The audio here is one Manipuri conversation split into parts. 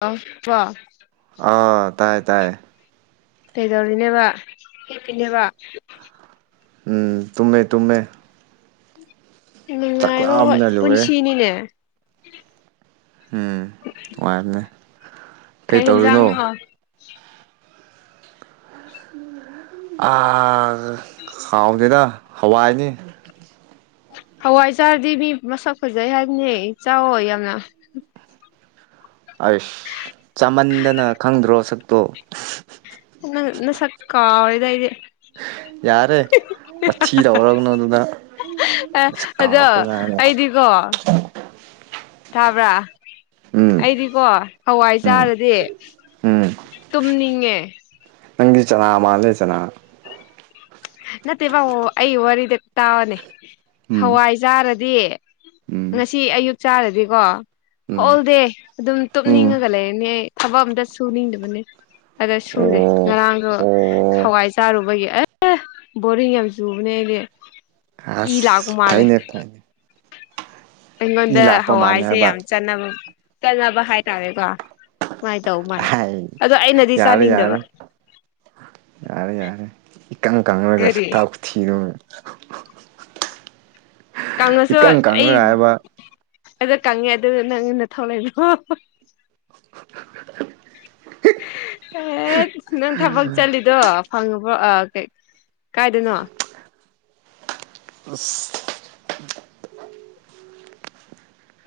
ꯑ ꯋꯥ ꯑꯥ ꯇꯥꯏ ꯇꯥꯏ ꯀꯩꯗꯧꯔꯤꯅꯦꯕ ꯍꯦꯞꯄꯤꯅꯦꯕ ꯎꯝ ꯇꯨꯝꯃꯦ ꯇꯨꯝꯃꯦ ꯅꯨꯡꯉꯥꯏꯕ ꯆꯥꯛꯂꯥꯝꯕꯅ ꯂꯣꯏꯔꯦ ꯄꯨꯟꯁꯤꯅꯤꯅꯦ ꯎꯝ ꯅꯨꯡꯉꯥꯏꯕꯅꯦ ꯀꯩ ꯇꯧꯔꯤꯅꯣ ꯑ ꯈꯥꯎꯗꯅ ꯍꯋꯥꯏꯅꯤ ꯍꯋꯥꯏ ꯆꯥꯔꯗꯤ ꯃꯤ ꯃꯁꯛ ꯐꯖꯩ ꯍꯥꯏꯕꯅꯦ ꯆꯥꯛꯑꯣ ꯌꯥꯝꯅ ꯑꯁ ꯆꯃꯟꯗꯅ ꯈꯪꯗ꯭ꯔꯣ ꯁꯛꯇꯣ ꯏ ꯁꯀꯥꯗ ꯏꯗꯤ ꯌꯥꯔꯦ ꯃꯤꯔꯎꯔꯒꯅꯨ ꯑꯗꯨꯗ ꯑ ꯑꯁ ꯑꯗꯣ ꯀꯥꯎꯈ꯭ꯔꯖꯥꯠꯅꯤ ꯑꯩꯗꯤꯀꯣ ꯊꯥꯕ꯭ꯔꯥ ꯎꯝ ꯑꯩꯗꯤꯀꯣ ꯍꯋꯥꯏ ꯎꯝ ꯆꯥꯔꯗꯤ ꯎꯝ ꯇꯨꯝꯅꯤꯡꯉꯦ ꯅꯪꯒꯤ ꯆꯅꯥ ꯃꯥꯂꯦ ꯆꯅꯥ ꯅꯠꯇꯦ ꯕ ꯑꯩ ꯋꯥꯔꯤꯗ ꯇꯥꯕꯅꯦ ꯎꯝ ꯍꯋꯥꯏꯖꯥꯔꯗꯤ ꯎꯝ ꯉꯁꯤ ꯑꯌꯨꯛ ꯆꯥꯔꯗꯤꯀꯣ ꯎꯝ ꯍꯣꯜ ꯗꯦ ꯑꯗꯨꯝ ꯎꯝ ꯇꯨꯞꯅꯤꯡꯉꯒ ꯂꯩꯔꯅꯤ ꯑꯩ ꯊꯕꯛ ꯑꯝꯇ ꯁꯨꯅꯤꯡꯗꯕꯅꯦ ꯑꯗ ꯁꯨꯔꯦ ꯑꯣ ꯉꯔꯥꯡꯗꯣ ꯑꯣ ꯍꯋꯥꯏ ꯆꯥꯔꯨꯕꯒꯤ ꯑꯁ ꯕꯔꯤꯡ ꯌꯥꯝ ꯆꯨꯕꯅꯦ ꯏ ꯑꯁ ꯂꯥꯛꯒꯨꯝ ꯃꯥꯂꯦ ꯐꯩꯅꯦ ꯐꯩꯅꯦ ꯏ ꯑꯩꯉꯣꯟꯗ ꯂꯥꯛꯄ ꯃꯥꯜꯂꯦ ꯍꯋꯥꯏꯁꯦ ꯍꯥꯏꯕ ꯌꯥꯝ ꯆꯠꯅꯕ ꯀꯅꯕ ꯍꯥꯏꯇꯥꯔꯦꯀꯣ ꯇꯧ ꯃꯥꯜꯂꯦ ꯑꯍꯥꯏ ꯑꯗꯣ ꯑꯩꯅꯗꯤ ꯌꯥꯔꯦ ꯆꯥꯅꯤꯡꯗꯕ ꯌꯥꯔꯦ ꯌꯥꯔꯦ ꯌꯥꯔꯦ ꯏꯀꯪ ꯀꯪꯉꯒ ꯀꯔꯤ ꯁꯛꯇꯥꯛ ꯎꯊꯤꯗꯨꯝ ꯀꯥꯡꯉꯁꯨ ꯑꯩ ꯀꯪꯂꯒ ꯍꯥꯏꯕ ꯑꯗ ꯀꯪꯉꯦ ꯑꯗꯨꯗ ꯅꯪꯟꯅ ꯊꯣꯛꯂꯛꯏꯅꯣ ꯑꯦ ꯅꯪ ꯊꯕꯛ ꯆꯠꯂꯤꯗꯣ ꯐꯪꯉꯕ꯭ꯔꯣ ꯀꯥꯏꯗꯅꯣ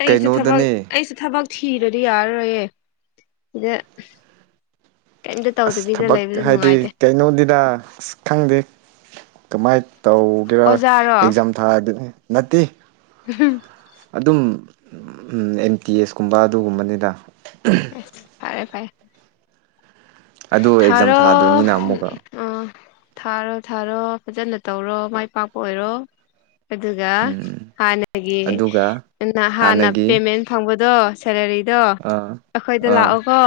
ꯑꯩꯁꯨ ꯊꯕꯛ ꯀꯩꯅꯣꯗꯅꯤ ꯑꯩꯁꯨ ꯊꯕꯛ ꯈꯔꯗꯤ ꯌꯥꯔ ꯔꯣꯏ ꯏꯗ ꯑꯁ ꯊꯕꯛ ꯍꯥꯏꯗꯤ ꯀꯩꯅꯣꯗꯤꯗ ꯑꯁ ꯈꯪꯗꯦ ꯀꯃꯥꯏꯅ ꯇꯧꯒꯦꯔꯥ ꯑꯣꯖꯥꯔꯣ ꯑꯦꯛꯖꯥꯝ ꯊꯥꯗ ꯅꯠꯇꯦ ꯎꯝ ꯑꯗꯨꯝ ꯑꯦꯝ ꯇꯤ ꯑꯦꯁ ꯀꯨꯝꯕ ꯑꯗꯨꯒꯨꯝꯕꯅꯤꯗ ꯐꯔꯦ ꯐꯔꯦ ꯑꯗꯨ ꯑꯦꯛꯖꯥꯝ ꯊꯥꯔꯣ ꯊꯥꯗꯣꯏꯅꯤꯅ ꯑꯃꯨꯛꯀ ꯑ ꯊꯥꯔꯣ ꯊꯥꯔꯣ ꯐꯖꯅ ꯇꯧꯔꯣ ꯃꯥꯏ ꯄꯥꯛꯄ ꯑꯣꯏꯔꯣ ꯑꯗꯨꯒ ꯎꯝ ꯍꯥꯟꯅꯒꯤ ꯑꯗꯨꯒ ꯍꯥꯟꯅ ꯍꯥꯟꯅꯒꯤ ꯄꯦꯃꯦꯟ ꯐꯪꯕꯗꯣ ꯁꯦꯂꯔꯤ ꯑꯗꯣ ꯑꯥ ꯑꯩꯈꯣꯏꯗ ꯑꯥ ꯂꯥꯛꯑꯣꯀꯣ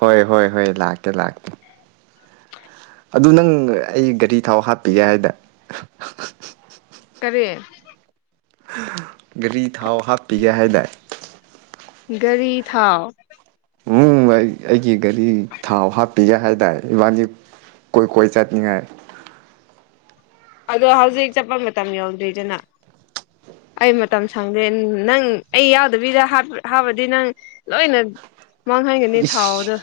ꯍꯣꯏ ꯍꯣꯏ ꯍꯣꯏ ꯂꯥꯛꯀꯦ ꯂꯥꯛꯀꯦ ꯑꯗꯨ ꯅꯪ ꯑꯩ ꯒꯥꯔꯤ ꯊꯥꯎ ꯍꯥꯞꯄꯤꯒꯦ ꯍꯥꯏꯗꯅ ꯀꯔꯦ ꯒꯥꯔꯤ ꯊꯥꯎ ꯍꯥꯞꯄꯤꯒꯦ ꯍꯥꯏ ꯇꯔꯦ ꯒꯥꯔꯤ ꯊꯥꯎ ꯎ ꯑꯩ ꯑꯩꯒꯤ ꯒꯥꯔꯤ ꯊꯥꯎ ꯍꯥꯞ ꯄꯤꯒꯦ ꯍꯥꯏꯇꯥꯔꯦ ꯏꯕꯥꯗꯤ ꯀꯣꯏ ꯀꯣꯏ ꯆꯠꯅꯤꯡꯉꯥꯏ ꯑꯗꯣ ꯍꯧꯖꯤꯛ ꯆꯠꯄ ꯃꯇꯝ ꯌꯧꯗ꯭ꯔꯤꯗꯅ ꯑꯩ ꯃꯇꯝ ꯁꯪꯗꯦ ꯅꯪ ꯑꯩ ꯌꯥꯎꯗꯕꯤꯗ ꯍꯥꯞꯕꯗꯤ ꯅꯪ ꯂꯣꯏꯅ ꯃꯥꯡꯍꯟꯒꯅꯤ ꯏꯁ ꯊꯥꯎꯗ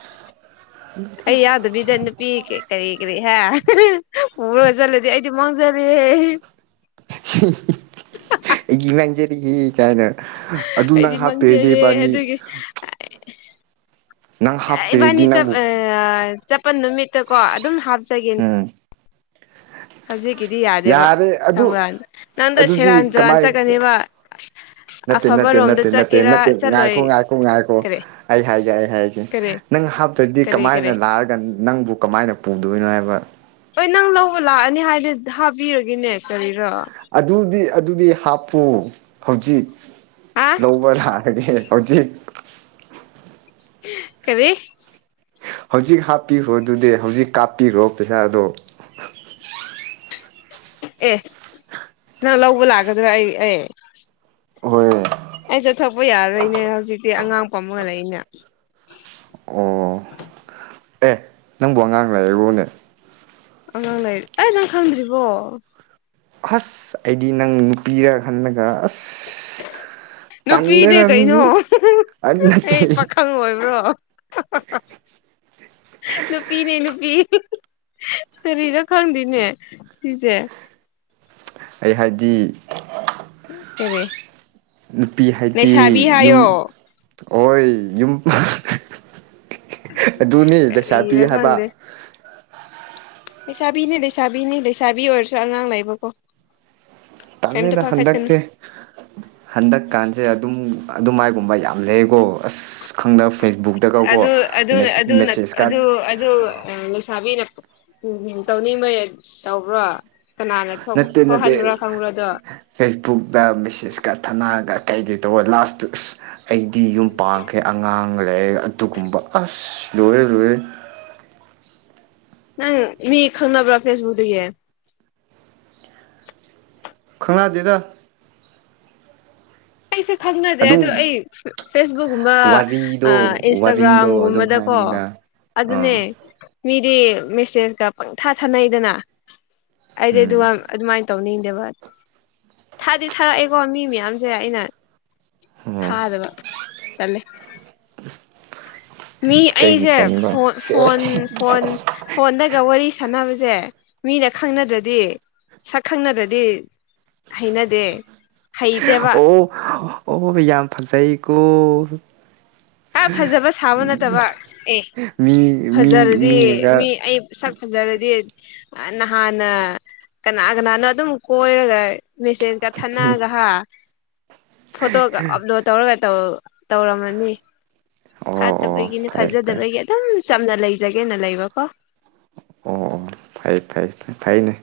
ꯑꯩ ꯌꯥꯗꯕꯤꯗꯅ ꯄꯤ ꯀ ꯀꯔꯤ ꯀꯔꯤ ꯍꯥꯏ ꯍ ꯆꯂꯗꯤ ꯑꯩꯗꯤ ꯃꯪꯖꯂ ꯒꯤ ꯃꯪꯖꯔꯤ ꯍꯤ ꯀꯥꯏꯅ ꯑꯗꯨ ꯑꯩꯗꯤ ꯅꯪ ꯃꯥꯡꯖꯔꯦ ꯍꯥꯞꯄꯦꯔꯗꯤꯕꯥꯅꯤ ꯑꯗꯨꯒꯤ ꯏꯕꯥꯅꯤ ꯅꯪꯕꯨ ꯆꯄꯜ ꯅꯨꯃꯤꯠꯇ ꯀꯣ ꯑꯗꯨꯝ ꯍꯥ ꯎꯝ ꯍꯧꯖꯤꯛ ꯒꯤꯗꯤ ꯌꯥꯗꯦꯕ ꯌꯥꯔꯦ ꯑꯗꯨ ꯁꯒꯨꯔ ꯅꯪꯗ ꯑꯗꯨꯗꯤ ꯁꯦꯔꯥꯟ ꯆꯨꯔꯥꯟ ꯀꯃꯥꯏ ꯆꯠꯀꯅꯦꯕ ꯅꯠꯇꯦ ꯅꯠꯇꯦ ꯑꯐꯕꯔꯣꯝꯗ ꯅꯠꯇꯦ ꯅꯠꯇꯦ ꯆꯠꯀꯦꯔꯥ ꯅꯠꯇꯦ ꯆꯠꯂꯣꯏ ꯉꯥꯏꯈꯣ ꯉꯥꯏꯈꯣ ꯉꯥꯏꯈꯣ ꯀꯔꯤ ꯑꯩ ꯍꯥꯏꯒꯦ ꯑꯩ ꯍꯥꯏꯒꯦ ꯀꯔꯤ ꯅꯪ ꯍꯥꯞꯇ꯭ꯔꯗꯤ ꯀꯔꯤ ꯀꯔꯤ ꯀꯃꯥꯏꯅ ꯂꯥꯛꯔꯒ ꯅꯪꯕꯨ ꯀꯃꯥꯏꯅ ꯄꯨꯗꯣꯏꯅꯣ ꯍꯥꯏꯕ ꯍꯣꯏ ꯅꯪ ꯂꯧꯕ ꯂꯥꯛꯑꯅꯤ ꯍꯥꯏꯗꯤ ꯊꯥꯕꯤꯔꯒꯦꯅꯦ ꯀꯔꯤꯔꯣ ꯑꯗꯨꯗꯤ ꯑꯗꯨꯗꯤ ꯍꯥꯞꯄꯨ ꯍꯧꯖꯤꯛ ꯑ ꯂꯧꯕ ꯂꯅꯥꯔꯒꯦ ꯍꯧꯥꯎꯖꯤ ꯀꯔꯤ ꯍꯧꯖꯤꯛ ꯍꯥꯞꯄꯤꯈ꯭ꯔꯣ ꯑꯗꯨꯗꯤ ꯍꯧꯖꯤꯛ ꯀꯥꯞꯄꯤꯈ꯭ꯔꯣ ꯄꯩꯁꯥꯗꯣ ꯑꯦ ꯅꯪ ꯂꯧꯕ ꯂꯥꯛꯀꯗ꯭ꯔꯥ ꯑꯩ ꯑꯦ ꯍꯣꯏ ꯑꯩꯁꯠꯊꯄ ꯌꯥꯔꯣꯏꯅꯦ ꯍꯧꯖꯤꯛꯇꯤ ꯑꯉꯥꯡꯄ ꯑꯃꯒꯂꯛꯏꯅꯦ ꯑꯣ [unintelligible] ꯑꯦ ꯅꯪꯕꯨ ꯑꯉꯥꯡ ꯂꯩꯕꯨꯅꯦ ꯑꯉꯥꯡ ꯂꯩꯔꯤ ꯑꯩ ꯅꯪ ꯈꯪꯗ꯭ꯔꯤꯕꯣ ꯑꯁ ꯑꯩꯗꯤ ꯅꯪ ꯅꯨꯄꯤꯔ ꯈꯜꯂꯒ ꯑꯁ ꯅꯨꯄꯤꯅꯦ ꯇꯜꯂꯦꯗ ꯀꯩꯅꯣ ꯑꯗꯨꯗꯤ ꯑꯗꯨ ꯅꯠꯇꯦ ꯑꯩ ꯄꯥꯈꯪ ꯑꯣꯏꯕ꯭ꯔꯣ ꯅꯨꯄꯤꯅꯦ ꯅꯨꯄꯤ ꯀꯔꯤꯔꯣ ꯈꯪꯗꯦꯅꯦ ꯁꯤꯁꯦ ꯑꯩ ꯍꯥꯏꯗꯤ ꯔꯤꯦ ꯅꯨꯄꯤ ꯍꯥꯏꯗꯤ ꯌꯨꯝ ꯑꯣꯏ ꯌꯨꯝ ꯑꯗꯨꯅꯤ ꯄꯩꯁꯥ ꯄꯤ ꯀꯔꯤꯔ ꯍꯥꯏꯕ ꯂꯩꯁꯥꯕꯤꯅꯤ ꯂꯩꯁꯥꯕꯤꯅꯤ ꯂꯩꯁꯥꯕꯤ ꯑꯣꯏꯔꯁꯨ ꯑꯉꯥꯡ ꯂꯩꯕꯀꯣ ꯀꯩꯝꯇ ꯀꯜꯂꯤꯗ ꯄꯥꯈꯠꯀꯅꯨ ꯍꯟꯗꯛꯁꯦ ꯍꯟꯗꯛꯀꯥꯟꯁꯦ ꯑꯗꯨꯝ ꯑꯗꯨꯃꯥꯏꯒꯨꯝꯕ ꯌꯥꯝ ꯂꯩꯀꯣ ꯑꯁ ꯈꯪꯗ ꯑ ꯐꯦꯁꯕꯨꯛꯇꯒꯀꯣ ꯑꯗꯨ ꯑꯗꯨ ꯅ ꯑ ꯃꯦꯁꯦꯁꯀ ꯑꯗꯨ ꯑ ꯂꯁꯕꯤ ꯅꯞ ꯎꯝ ꯎꯝ ꯇꯧꯅꯤꯡ ꯃꯣꯏ ꯇꯧꯕ꯭ꯔꯣ ꯀꯅꯥꯅ ꯅꯠꯇꯦ ꯅꯠꯇꯦ ꯊꯣꯛꯍꯟꯕ꯭ꯔꯥ ꯈꯪꯕ꯭ꯔꯥꯗꯣ ꯐꯦꯁꯕꯨꯛꯇ ꯃꯦꯁꯦꯁꯀ ꯊꯥꯅꯔꯒ ꯀꯩ ꯀꯩꯇꯧꯕ ꯂꯥꯁꯇ ꯑꯁ ꯑꯩꯗꯤ ꯌꯨꯝ ꯄꯥꯡꯈ꯭ꯔꯦ ꯑꯉꯥꯡ ꯂꯩ ꯑꯗꯨꯒꯨꯝꯕ ꯑꯁ ꯂ ꯂꯋ [unintelligible] ꯅꯪ ꯃꯤ ꯈꯪꯅꯕ꯭ꯔꯥ ꯐꯦꯁꯕꯨꯛꯇꯒꯤ ꯈꯅꯥꯗꯦꯗ ꯑꯩꯁꯨꯦ ꯈꯪꯅꯗꯦ ꯑꯗꯨꯝ ꯑꯗꯨꯗ ꯑꯩ ꯐꯦꯁꯕꯨꯛꯀꯨꯝꯕ ꯋꯥꯔꯤꯗꯣ ꯋꯥꯔꯤꯗꯣ ꯑꯗꯨꯝ ꯏꯟꯁꯇꯥꯒ꯭ꯔꯥꯝꯒꯨꯝꯕꯗꯀꯣ ꯍꯥꯏꯕꯅꯤꯗ ꯑꯥ ꯑꯗꯨꯗꯅꯦ ꯃꯤꯗꯤ ꯃꯦꯁꯦꯁꯀ ꯄꯪꯊꯥ ꯊꯥꯅꯩꯗꯅ ꯑꯩꯗꯤ ꯑꯗꯨ ꯎꯝ ꯑꯗꯨꯃꯥꯏꯅ ꯇꯧꯅꯤꯡꯗꯦꯕ ꯊꯥꯗꯤ ꯊꯥꯔꯛꯑꯦꯀꯣ ꯃꯤ ꯃꯌꯥꯝꯁꯦ ꯑꯩꯅ ꯑꯣ ꯊꯗꯕ ꯇꯂꯦ ꯃꯤ ꯀꯩꯒꯤ ꯑꯩꯁꯦ ꯇꯟꯕ ꯐꯣꯟ ꯁꯦꯁ ꯐꯣꯟ ꯁꯦꯁ ꯐꯣꯟꯗꯒ ꯋꯥꯔꯤ ꯁꯥꯟꯅꯕꯁꯦ ꯁꯦ ꯃꯤꯅ ꯈꯪꯅꯗ꯭ꯔꯗꯤ ꯁꯛ ꯈꯪꯅꯗ꯭ꯔꯗꯤ ꯍꯩꯅꯗꯦ ꯍꯩꯇꯦꯕ ꯑꯣ ꯑꯣ ꯌꯥꯝ ꯐꯖꯩꯀꯣ ꯑ ꯐꯖꯕ ꯁꯥꯕ ꯅꯠꯇꯕ ꯑꯦ ꯃꯤ ꯃꯤ ꯐꯖꯔꯗꯤ ꯃꯤꯅꯒ ꯃꯤ ꯑꯩ ꯁꯛ ꯐꯖꯔꯗꯤ ꯅꯍꯥꯟꯅ ꯀꯅꯥ ꯀꯅꯥꯅꯣ ꯑꯗꯨꯝ ꯀꯣꯏꯔꯒ ꯃꯦꯁꯦꯖ ꯀ ꯊꯅꯒ ꯍꯥ ꯐꯣꯇꯣꯒ ꯑꯞꯂꯣꯗ ꯇꯧꯔꯒ ꯇꯧꯔꯝꯃꯅꯤ ꯑꯣ ꯑꯣ ꯐꯠꯇꯕꯒꯤꯅꯦ ꯐꯩ ꯐꯩ ꯐꯖꯗꯕꯒꯤ ꯑꯗꯨꯝ ꯆꯝꯅ ꯂꯩꯖꯒꯦꯅ ꯂꯩꯕꯀꯣ ꯑꯣ ꯐꯥꯏ ꯐꯥꯏ ꯐꯥꯏꯅꯦ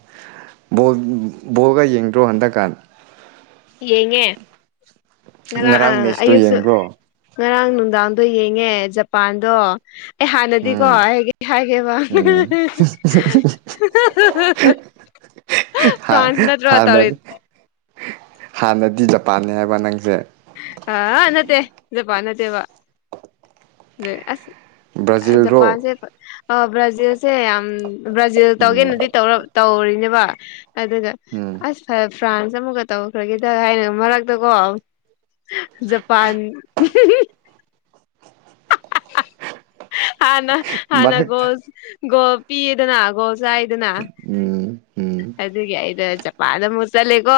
ꯕꯣꯜꯒ ꯌꯦꯡꯗ꯭ꯔꯣ ꯍꯟꯗꯛꯀꯥꯟ ꯌꯦꯡꯉꯦ ꯉ ꯑ ꯉꯔꯥꯡ ꯃꯦꯠꯁꯇꯨ ꯑꯌꯨꯛꯁꯨ ꯌꯦꯡꯕ꯭ꯔꯣ ꯉꯔꯥꯡ ꯅꯨꯡꯗꯥꯡꯗꯣ ꯌꯦꯡꯉꯦ ꯖꯄꯥꯟꯗꯣ ꯑꯦ ꯍꯥꯟꯅꯗꯤꯀꯣ ꯎꯝ ꯑꯩꯒꯦ ꯍꯥꯏꯒꯦꯕ ꯎꯝ ꯐ꯭ꯔꯥꯟꯁ ꯅꯠꯇ꯭ꯔꯣ ꯇꯧꯔꯤ ꯍꯥꯟꯅꯗꯤ ꯍꯥꯟꯅꯗꯤ ꯖꯄꯥꯟꯅꯤ ꯍꯥꯏꯕ ꯅꯪꯁꯦ ꯑ ꯅꯠꯇꯦꯄ ꯅꯠꯇꯦꯕ ꯑꯁ ꯕ꯭ꯔꯥꯖꯤꯜꯔꯣ ꯖꯄꯥꯟꯁꯦ ꯕ꯭ꯔꯥꯖꯤꯜꯁꯦ ꯌꯥꯝ ꯕ꯭ꯔꯥꯖꯤꯜ ꯎꯝ ꯇꯧꯒꯦꯅꯗꯤ ꯇꯧ ꯇꯧꯔꯤꯅꯦꯕ ꯑꯗꯨꯒ ꯎꯝ ꯑꯁ ꯐ ꯐ꯭ꯔꯥꯟꯁ ꯑꯃꯨꯛꯒ ꯇꯧꯈ꯭ꯔꯒꯦꯗ ꯍꯥꯏꯅ ꯃꯔꯛꯇꯀꯣ ꯖꯄꯥꯟ ꯍꯥꯟꯅ ꯃꯊꯛꯇ ꯍꯥꯟꯅꯒꯣꯁꯣ ꯄꯤꯗꯅꯥꯒꯣꯁ ꯆ ꯍꯥꯏꯗꯅ ꯎꯝ ꯎꯝ ꯑꯗꯨꯒꯤ ꯑꯩꯗꯅ ꯖꯄꯥꯟꯗ ꯑꯃꯨꯛ ꯆꯠꯂꯦꯀꯣ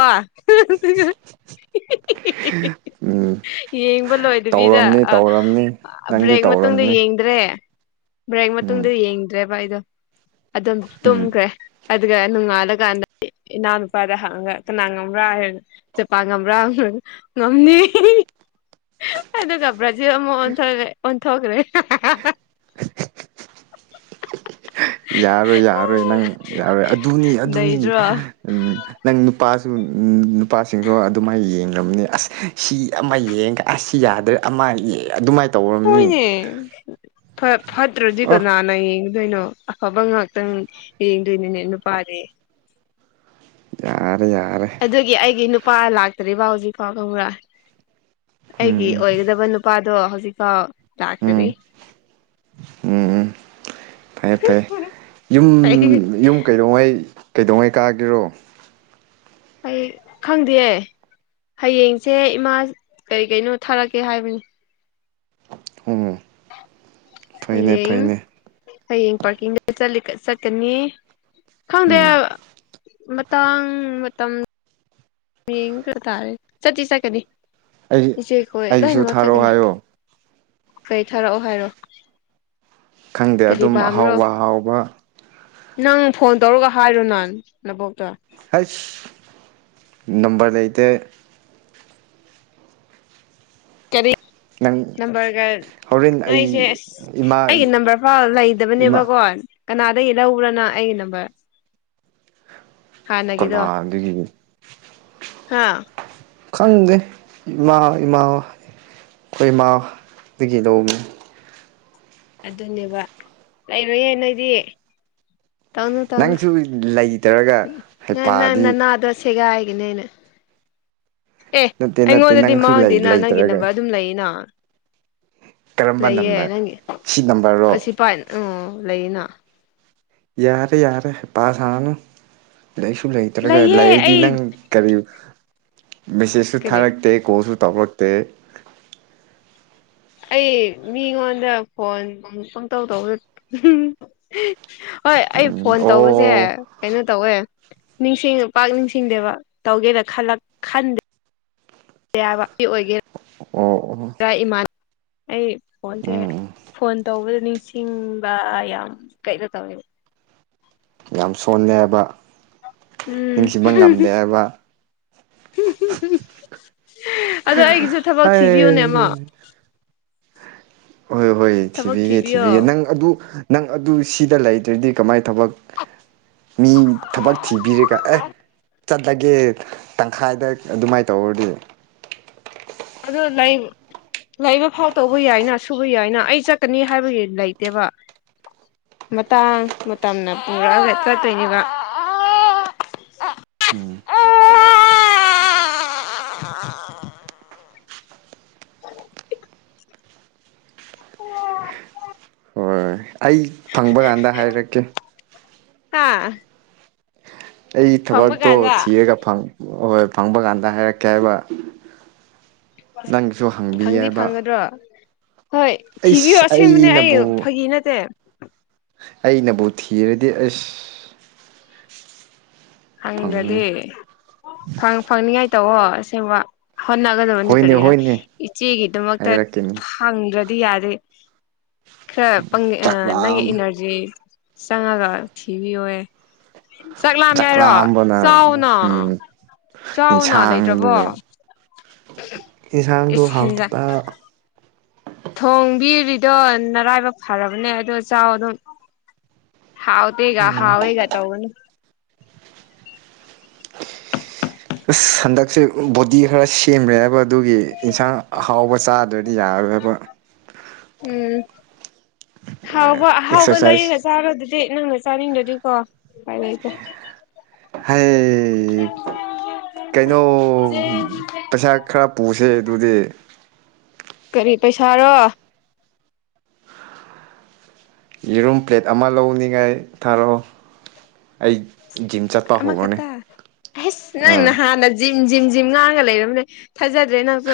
ꯎꯝ [inaudible] ꯌꯦꯡꯕ ꯂꯣꯏꯗꯕꯤꯗ ꯇꯧꯔꯝꯅꯤ ꯑ ꯇꯧꯔꯝꯅꯤ ꯅꯪꯗꯤ ꯕ꯭ꯔꯦꯛ ꯃꯇꯨꯡꯗ ꯇꯧꯔꯝꯅꯤ ꯌꯦꯡꯗ꯭ꯔꯦ ꯕ꯭ꯔꯦꯛ ꯎꯝ ꯃꯇꯨꯡꯗ ꯌꯦꯡꯗ꯭ꯔꯦꯕ ꯑꯩꯗꯣ ꯑꯗꯨꯝ ꯎꯝ ꯇꯨꯝꯈ꯭ꯔꯦ ꯑꯗꯨꯒ ꯅꯨꯅꯨꯡ ꯑꯗ ꯀꯥꯟꯗꯦ ꯏꯅꯥꯎꯅꯨꯄꯥꯗ ꯍꯪꯉꯒ ꯀꯅꯥ ꯉꯝꯕ꯭ꯔꯥ ꯍꯥꯏꯔ ꯆꯄ ꯉꯝꯕ꯭ꯔꯥ ꯉꯝꯅꯤ ꯑꯗꯨꯒ ꯕ꯭ꯔꯖꯤꯜ ꯑꯃꯨꯛ ꯑꯣꯦ ꯑꯣꯟꯊꯣꯛꯈ꯭ꯔꯦ [inaudible] ꯌꯥꯔꯣꯏ ꯌꯥꯔꯣꯏ ꯅꯪ ꯌꯥꯔꯣꯏ ꯑꯗꯨꯅꯤ ꯑꯗꯨꯅꯤ ꯂꯩꯗ꯭ꯔꯣ ꯎꯝ ꯅꯪ ꯅꯨꯄꯥ ꯑꯗꯨ ꯅꯨꯄꯥꯁꯤꯡꯁꯨ ꯑꯗꯨꯃꯥꯏꯅ ꯌꯦꯡꯂꯡꯕꯅꯤ ꯑꯁ ꯁꯤ ꯑꯃ ꯌꯦꯡꯉꯒ ꯑꯁ ꯌꯥꯗ꯭ꯔꯦ ꯑꯃ ꯑꯗꯨꯃꯥꯏꯅ ꯇꯧꯔꯝꯅꯤ ꯍꯣꯏꯅꯦ ꯐ ꯐꯠꯇ꯭ꯔꯖꯤ ꯑꯣ ꯀꯅꯥꯅ ꯀꯩꯅꯣ ꯑꯐꯕ ꯉꯥꯛꯇꯪ ꯌꯦꯡꯗꯣꯏꯅꯤꯅꯦ ꯅꯨꯄꯥꯗꯤ ꯌꯥꯔꯦ ꯌꯥꯔꯦ ꯑꯗꯨꯒꯤ ꯑꯩꯒꯤ ꯅꯨꯄꯥ ꯂꯥꯛꯇ꯭ꯔꯤꯕ ꯍꯧꯖꯤꯛꯐꯥꯎ ꯀꯧꯕ꯭ꯔ ꯎꯝ ꯑꯩꯒꯤ ꯎꯝ ꯑꯣꯏꯒꯗꯕ ꯅꯨꯄꯥꯗꯣ ꯍꯧꯖꯤꯛꯐꯥꯎ ꯂꯥꯛꯇꯔꯤ ꯎꯝ ꯎꯝ ꯎꯝ ꯐꯔꯦ ꯐꯩꯦ ꯌꯨꯝ ꯑꯩ ꯌꯨꯝ ꯀꯩꯗꯧꯉꯩ ꯀꯩꯗꯧꯉꯩ ꯀꯥꯒꯤꯔꯣ ꯑꯩ ꯈꯪꯗꯦ ꯍꯌꯦꯡꯁꯦ ꯏꯃꯥ ꯀꯔꯤ ꯀꯩꯅꯣ ꯊꯥꯔꯛꯀꯦ ꯍꯥꯏꯕꯅꯤ ꯎ ꯐꯩꯅꯦ ꯍꯌꯦꯡ ꯐꯩꯅꯦ ꯍꯌꯦꯡ ꯄꯥꯔꯀꯤꯡꯗꯠ ꯆꯠꯀꯅꯤ ꯈꯪꯗꯦ ꯎꯝ ꯃꯇꯥꯡ ꯃꯇꯝ ꯃꯤꯡꯁꯨ ꯇꯥꯔꯦ ꯆꯠ ꯆ ꯆꯠꯀꯅꯤ ꯑꯩ ꯆꯦꯈꯣꯏ ꯂꯣꯏꯅ ꯑꯩꯒꯤꯁꯨ ꯃ ꯊꯥꯔꯛꯑꯣ ꯆꯒꯅꯤ ꯍꯥꯏꯌꯣ ꯀꯩ ꯊꯥꯔꯛꯑꯣ ꯍꯥꯏꯔꯣ ꯈꯪꯗꯦ ꯀꯔꯤ ꯑꯗꯨꯝ ꯄꯥꯝꯕ꯭ꯔꯣ ꯑꯍꯥꯎꯕ ꯑꯍꯥꯎꯕ ꯅꯪ ꯐꯣꯟ ꯇꯧꯔꯒ ꯍꯥꯏꯔꯨ ꯅꯥꯟ ꯅꯕꯣꯛꯇꯣ ꯍꯁ ꯅꯝꯕꯔ ꯂꯩꯇꯦ ꯀꯔꯤ ꯅꯪ ꯅꯝꯕꯔꯒ ꯍꯣꯔꯦꯟ ꯑꯩ ꯅꯣꯏꯁꯦ ꯑꯁ ꯏꯃꯥ ꯑꯩꯒꯤ ꯅꯝꯕꯔ ꯐꯥꯎ ꯏꯃꯥ ꯂꯩꯗꯕꯅꯦꯕꯀꯣ ꯀꯅꯥꯗꯒꯤ ꯂꯧꯕ꯭ꯔꯥꯅ ꯑꯩꯒꯤ ꯅꯝꯕꯔ ꯍꯅꯒꯗꯣ ꯀꯅꯥꯗꯒꯤ ꯍꯥꯥ ꯈꯪꯗꯦ ꯏꯃꯥ ꯏꯃꯥ ꯑꯩꯈꯣꯏ ꯏꯃꯥꯗꯒꯤ ꯂꯧꯅꯤ ꯑꯗꯨꯅꯦꯕ ꯂꯩꯔꯣꯏꯌꯦꯦ ꯅꯣꯏꯗꯤ ꯇꯧꯅ ꯇꯧꯅ ꯅꯪꯁꯨ ꯂꯩꯇ꯭ꯔꯒ ꯅ ꯅ ꯍꯩꯄꯥꯗꯤ ꯅꯅꯥ ꯑꯗꯣꯁꯦꯒ ꯍꯥꯏ ꯅꯦꯩꯅ ꯑꯦ ꯅꯠꯇꯦ ꯅꯠꯇꯦ ꯑꯩꯉꯣꯟꯗꯗꯤ ꯅꯪꯁꯨ ꯃꯥꯡꯗꯦꯅ ꯅꯪꯒꯤ ꯂꯩꯇ꯭ꯔꯒ ꯅꯝꯕꯔ ꯑꯗꯨꯝ ꯂꯩꯅ ꯀꯔꯝꯕ ꯂꯩꯌꯦꯦ ꯅꯝꯕꯔ ꯅꯪꯒꯤ ꯁꯤ ꯅꯝꯕꯔꯔꯣ ꯑꯁꯤ ꯄꯥꯏ ꯎ ꯂꯩꯅ ꯌꯥꯔ ꯌꯥꯔ ꯄꯥꯁꯅ ꯂꯥꯏꯔꯤꯛꯁꯨ ꯂꯩꯇ꯭ꯔꯒ ꯂꯩꯌꯦ ꯂꯩꯥꯏꯔꯤꯗꯤ ꯑꯩ ꯅꯪ ꯀꯔꯤ ꯃꯦꯁꯦꯖꯁꯨ ꯀꯔꯤ ꯊꯥꯔꯛꯇꯦ ꯀꯣꯜꯁꯨ ꯇꯧꯔꯛꯇꯦ ꯑꯩ ꯃꯤꯉꯣꯟꯗ ꯐꯣꯟ ꯀꯪꯝ ꯇꯧ ꯇꯧꯕ ꯍꯣꯏ ꯑꯩ ꯐꯣꯟ ꯇꯧꯕꯁꯦ ꯑꯣ ꯀꯩꯅꯣ ꯇꯧꯋꯦ ꯅꯤꯡꯁꯤꯡꯉ ꯄꯥꯛ ꯅꯤꯡꯁꯤꯡꯗꯦꯕ ꯇꯧꯒꯦꯅ ꯈꯜꯂ ꯈꯟꯗꯦ ꯀꯌꯥꯋꯥꯛꯀꯤ ꯑꯣꯏꯒꯦ ꯑꯣ ꯑꯣ ꯑꯩ ꯄꯣꯆꯦ ꯎꯝ ꯐꯣꯟ ꯇꯧꯕꯗ ꯅꯤꯡꯁꯤꯡꯕ ꯌꯥꯝ ꯀꯩꯅ ꯇꯧꯋꯕ ꯌꯥꯝ ꯁꯣꯜꯂꯦ ꯍꯥꯏꯕ ꯅꯤꯡꯁꯤꯡꯕ ꯉꯝꯗꯦ ꯍꯥꯏꯕ ꯑꯗ ꯑꯩꯒꯤꯁꯨ ꯊꯕꯛ ꯊꯤꯕꯤꯌꯨꯅꯦꯃ ꯍꯩ ꯍꯣꯏ ꯍꯣꯏ ꯊꯤꯕꯤꯒꯦ ꯊꯤꯕꯤꯌꯣ ꯊꯤꯕꯤꯒꯦ ꯅꯪ ꯑꯗꯨ ꯅꯪ ꯑꯗꯨ ꯁꯤꯗ ꯂꯩꯇ꯭ꯔꯗꯤ ꯀꯃꯥꯏ ꯇꯧ ꯊꯕꯛ ꯃꯤ ꯊꯕꯛ ꯊꯤꯕꯤꯔꯒ ꯑꯦ ꯆꯠꯂꯒꯦ ꯇꯪꯈꯥꯏꯗ ꯑꯗꯨꯃꯥꯏꯅ ꯇꯧꯔꯗꯤ ꯑꯗ ꯂꯥꯏ ꯂꯩꯕ ꯐꯥꯎ ꯇꯧꯕ ꯌꯥꯏꯅ ꯁꯨꯕ ꯌꯥꯏꯅ ꯑꯩ ꯆꯠꯀꯅꯤ ꯍꯥꯏꯕꯒꯤ ꯂꯩꯇꯦꯕ ꯃꯇꯥꯡ ꯃꯇꯝꯅ ꯄꯨꯔꯥꯒ ꯆ ꯇꯣꯏꯅꯤꯅ ꯑ ꯑ ꯎꯝ ꯑ ꯑꯣ ꯍꯣꯏ ꯑꯩ ꯐꯪꯕ ꯀꯥꯟꯗ ꯍꯥꯏꯔꯛꯀꯦ ꯍꯥꯥ ꯑꯩꯒꯤ ꯊꯕꯛꯇꯣ ꯊꯤꯔꯒ ꯍꯣꯏ ꯐꯪꯕ ꯀꯥꯟꯗ ꯍꯥꯏꯔꯛꯀꯦ ꯍꯥꯏꯕ ꯅꯪꯒꯤꯁꯨ ꯍꯪꯕꯤ ꯐꯪꯗꯤ ꯍꯥꯏꯕ ꯐꯪꯒꯗ꯭ꯔꯣ ꯍꯣꯏ ꯊꯤꯕꯤꯌꯣ ꯑꯩꯁ ꯑꯁꯦꯡꯕꯅꯦ ꯑꯩ ꯑꯩꯅꯕꯨ ꯐꯒꯤ ꯅꯠꯇꯦ ꯑꯩꯅꯕꯨ ꯊꯤꯔꯗꯤ ꯑꯁ ꯍꯪꯗꯗꯤ ꯐꯪꯕꯅꯦ ꯐꯪꯅꯤꯉꯥꯏ ꯇꯑꯣꯣ ꯑꯁꯦꯡꯕ ꯍꯣꯠꯅꯒꯗꯕꯅꯦ ꯍꯣꯏꯅꯦ ꯀꯔꯤꯗ ꯍꯣꯏꯅꯦ ꯏꯆꯦꯒꯤꯗꯃꯛꯇ ꯍꯥꯏꯔꯛꯀꯅꯤ ꯍꯪꯗ꯭ꯔ ꯌꯥꯗꯦ ꯈꯔ ꯅꯪꯒꯤ ꯆꯥꯛꯂꯥꯝ ꯏꯅꯔꯖꯤ ꯆꯪꯉꯒ ꯊꯤꯕꯤꯌꯣ ꯆ ꯌꯥꯔ ꯆꯥꯛꯂꯥꯝꯕꯅ ꯆꯥꯎꯅ ꯎꯝ ꯆꯥꯎꯅ ꯂꯩꯇ꯭ꯔꯕꯣ ꯌꯦꯟꯁꯥꯡꯗꯨꯣ ꯏꯁ ꯍꯦꯟꯖꯥꯡ ꯍꯥꯎꯇꯄ ꯊꯣꯡꯕꯤꯔꯤꯗꯣ ꯅꯔꯥꯏꯕ ꯐꯔꯕꯅꯦ ꯑꯗꯣ ꯆꯥꯎ ꯑꯗꯨꯝ ꯍꯥꯎ ꯇ ꯍꯒ ꯍꯥꯎꯑꯣ ꯍꯦꯒ ꯇꯧꯕꯅ ꯑꯁ ꯍꯟꯗꯛꯁꯦ ꯕꯣꯗꯤ ꯈꯔ ꯁꯦ ꯁꯦꯝꯈ꯭ꯔꯦꯕ ꯑꯗꯨꯒꯤ ꯏꯟꯁꯥꯡ ꯑꯍꯥꯎꯕ ꯆꯥꯗ꯭ꯔꯗꯤ ꯌꯥꯔꯔꯣꯏꯕ ꯎꯝ ꯍꯥꯎꯕ ꯒꯍꯥꯎꯕ ꯑꯦꯛꯁꯔꯁꯥꯏꯁ ꯂꯩꯔ ꯆꯔꯥꯗꯤ ꯗꯤ ꯅꯪꯅ ꯆꯥꯅꯤꯡꯗ꯭ꯔꯗꯤꯀꯣ ꯎꯄꯥꯏ ꯂꯩꯇꯦ ꯍꯥꯏꯌꯦ ꯀꯩꯅꯣ ꯄꯩꯁꯥ ꯈꯔ ꯄꯨꯁꯦ ꯑꯗꯨꯗꯤ ꯀꯔꯤ ꯄꯩꯁꯥꯔꯣ ꯌꯦꯔꯨꯝ ꯄ꯭ꯂꯦꯠ ꯑꯃ ꯂꯧꯅꯤꯉꯥꯏ ꯊꯥꯔꯛꯑꯣ ꯑꯩ ꯖꯤꯝ ꯆꯠꯄ ꯑꯃ ꯍꯧꯔꯅꯤ ꯈꯇꯥ ꯑꯩꯁ ꯅꯪ ꯑꯥ ꯅꯍꯥꯟꯅ ꯖꯤꯝ ꯖꯤꯝ ꯖꯤꯝ ꯉꯥꯡꯒ ꯂꯩꯔꯝꯅꯦ ꯊꯥꯖꯗ꯭ꯔꯦ ꯅꯪꯁꯨ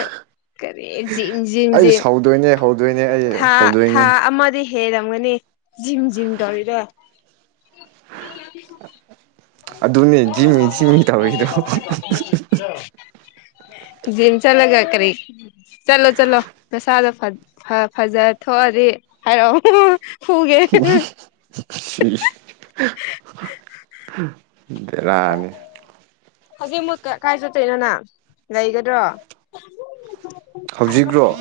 ꯀꯔꯤ ꯖꯤꯝ ꯖꯤꯝ ꯑꯩ ꯖꯤꯝ ꯍꯧꯗꯣꯏꯅꯦ ꯍꯧꯗꯣꯏꯅꯦ ꯑꯩ ꯊꯥ ꯊꯥ ꯍꯧꯗꯣꯏꯅꯦ ꯑꯃꯗꯤ ꯍꯦꯜꯂꯝꯒꯅꯤ ꯖꯤꯝ ꯖꯤꯝ ꯇꯧꯔꯤꯗꯣ ꯑꯗꯨꯅꯦ ꯖꯤꯝꯃꯤ ꯖꯤꯝꯃꯤ ꯑꯟꯏꯟꯇꯦꯜꯂꯤꯖꯦꯕꯜ ꯇꯧꯔꯤꯗꯣ ꯑꯟꯏꯟꯇꯦꯜꯂꯤꯖꯦꯕꯜ ꯖꯤꯝ ꯆꯠꯂꯒ ꯀꯔꯤ ꯆꯠꯂꯣ ꯆꯠꯂꯣ ꯅꯁꯥꯗꯣ ꯐ ꯐ ꯐꯖ ꯊꯣꯛꯑꯗꯤ ꯍꯥꯏꯔꯣ ꯑꯟꯏꯟꯇꯦꯜꯂꯤꯖꯦꯕꯜ ꯕꯦꯔꯥꯅꯤ ꯍꯧꯖꯤꯛ ꯃꯨꯛ ꯀ ꯀꯥꯏ ꯆꯠꯇꯣꯏꯅꯣ ꯅ ꯂꯩꯒꯗ꯭ꯔꯣ ꯍꯧꯖꯤꯛꯔꯣ